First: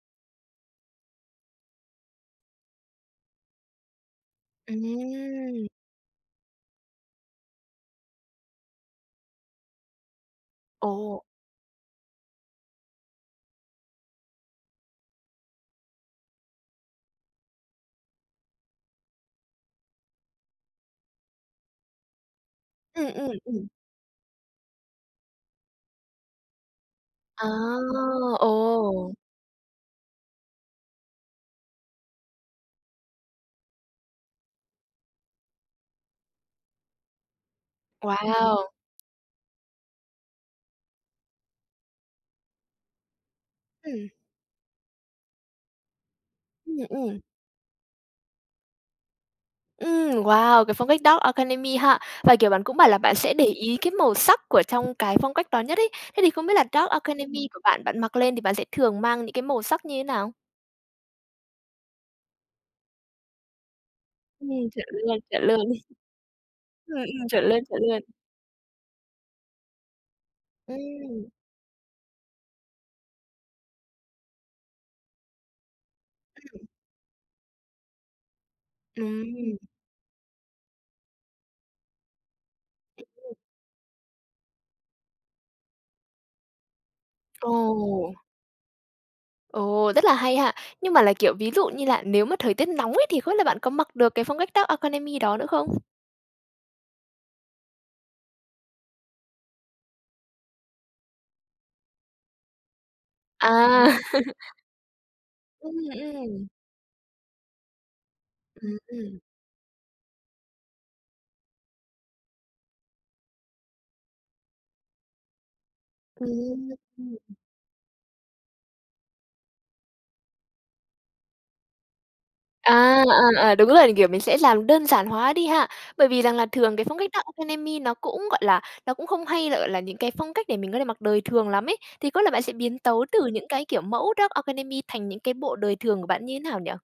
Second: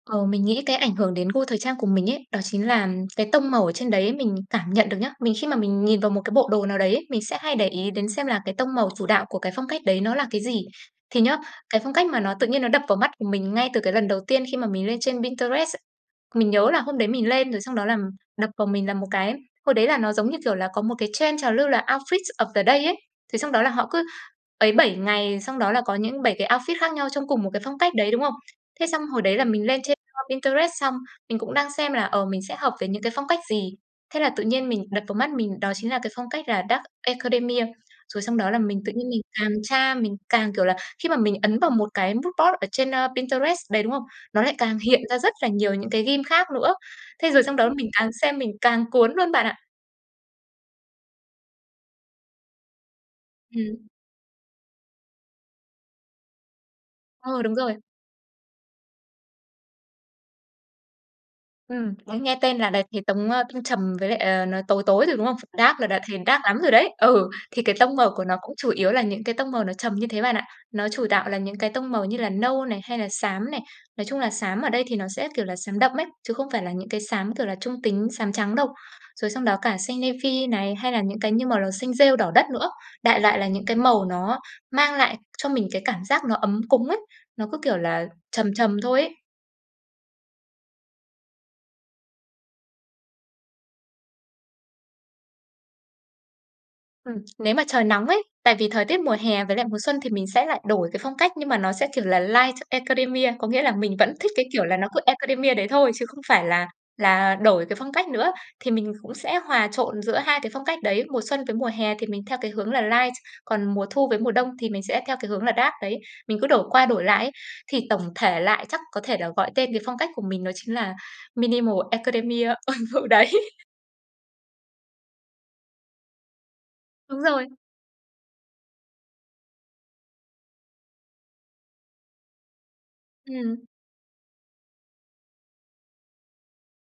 Ờ, mình nghĩ cái ảnh hưởng đến gu thời trang của mình ấy đó chính là cái tông màu ở trên đấy mình cảm nhận được nhá. Vì khi mà Ừm. mình nhìn vào một cái bộ đồ nào đấy ấy, mình sẽ hay để ý đến xem là cái tông màu chủ đạo của cái phong cách đấy nó là cái gì. Ồ. Thì nhớ, cái phong cách mà nó tự nhiên nó đập vào mắt của mình ngay từ cái lần đầu tiên khi mà mình lên trên Pinterest, mình nhớ là hôm đấy mình lên rồi xong đó là đập vào mình là một cái hồi đấy là nó giống như kiểu là có một cái trend trào lưu là oufit of the day ấy. Ừm, ừm, Thế xong đó ừm. là họ cứ ấy 7 ngày xong đó là có những 7 cái outfit khác nhau trong cùng À! một cái phong cách đấy, đúng không? Thế xong Ồ! hồi đấy là mình lên trên, ơ, Pinterest xong mình cũng đang xem là, ờ, mình sẽ hợp với những cái phong cách gì. Thế là tự nhiên mình đập vào mắt mình đó chính là cái phong cách là Dark Academia. Rồi xong đó là Wow! mình tự nhiên mình càng tra, mình càng kiểu là, khi mà mình ấn vào một cái mood board ở trên, ơ, Pinterest đấy, đúng không? Ừm. Nó lại càng hiện ra rất là nhiều những cái theme khác nữa. Ừm, ừm. Thế rồi xong đó mình càng xem mình càng cuốn luôn bạn ạ. Ừm, wow, cái phong cách Dark Academia ha. Và, kiểu, bạn cũng bảo là bạn sẽ để Ừm. ý cái màu sắc của trong cái phong cách đó nhất ấy, thế thì không biết là Dark Ừ, Academia đúng của rồi. bạn, bạn mặc lên thì bạn sẽ thường mang những cái màu sắc như thế nào? Ừm, đấy nghe tên là đã thấy tống ơ, tông trầm với lại, ờ, Ừm, nó tối chuẩn tối rồi, luôn, đúng không? chuẩn luôn. Dark là đã thấy dark lắm rồi đấy. Ừm, ừm, Ừ, chuẩn luôn, thì cái chuẩn tông luôn. màu của nó cũng chủ yếu là những cái tông màu nó trầm như thế bạn ạ. Nó chủ Ừm. đạo là những cái tông màu như là nâu này, hay là xám này. Nói chung là xám ở đây thì nó sẽ, kiểu, là xám đậm ấy, chứ không Ừm. phải là những cái xám, kiểu là, trung tính, xám trắng đâu. Rồi xong đó Ừm. cả xanh navy này, hay là những cái như màu là xanh rêu đỏ đất nữa. Đại [unintelligible] loại là những cái màu nó mang lại cho mình cái cảm giác nó ấm cúng ấy, nó cứ, kiểu là, Ồ! trầm trầm thôi ấy. Ồ, rất là hay ha! Nhưng mà là, kiểu, ví dụ như lạ nếu mà thời tiết nóng ấy thì không biết là bạn có mặc được cái phong cách Dark Academia đó nữa không? Ừm, nếu mà trời nóng ấy. Tại vì thời tiết mùa hè với lại mùa xuân thì mình sẽ lại đổi cái phong cách nhưng mà nó sẽ, kiểu, là Light Academia. Có nghĩa là mình À! vẫn thích cái kiểu là nó cứ Academia đấy Ừm, thôi chứ không phải ừm. là là đổi cái phong cách nữa. Thì mình cũng Ừm. sẽ hòa trộn giữa hai cái phong cách đấy. Mùa xuân với mùa hè thì mình theo cái hướng là Light. Còn mùa thu với mùa đông thì mình sẽ theo cái hướng là Dark đấy. Mình cứ đổi Ừm. qua đổi lại ấy, thì tổng thể lại chắc có thể là gọi tên cái phong cách của mình đó chính là Minimal Academia, ừ, À, ừ, đấy. à, à, đúng rồi, kiểu, mình sẽ làm đơn giản hóa đi ha. Bởi vì rằng là thường cái phong cách Đúng Dark rồi. Academia nó cũng, gọi là, nó cũng không hay là, gọi là, những cái phong cách để mình có thể mặc đời thường lắm ấy, thì có là bạn sẽ biến tấu từ những Ừm. cái kiểu mẫu Dark Academia thành những cái bộ đời thường của bạn như nào nhỉ?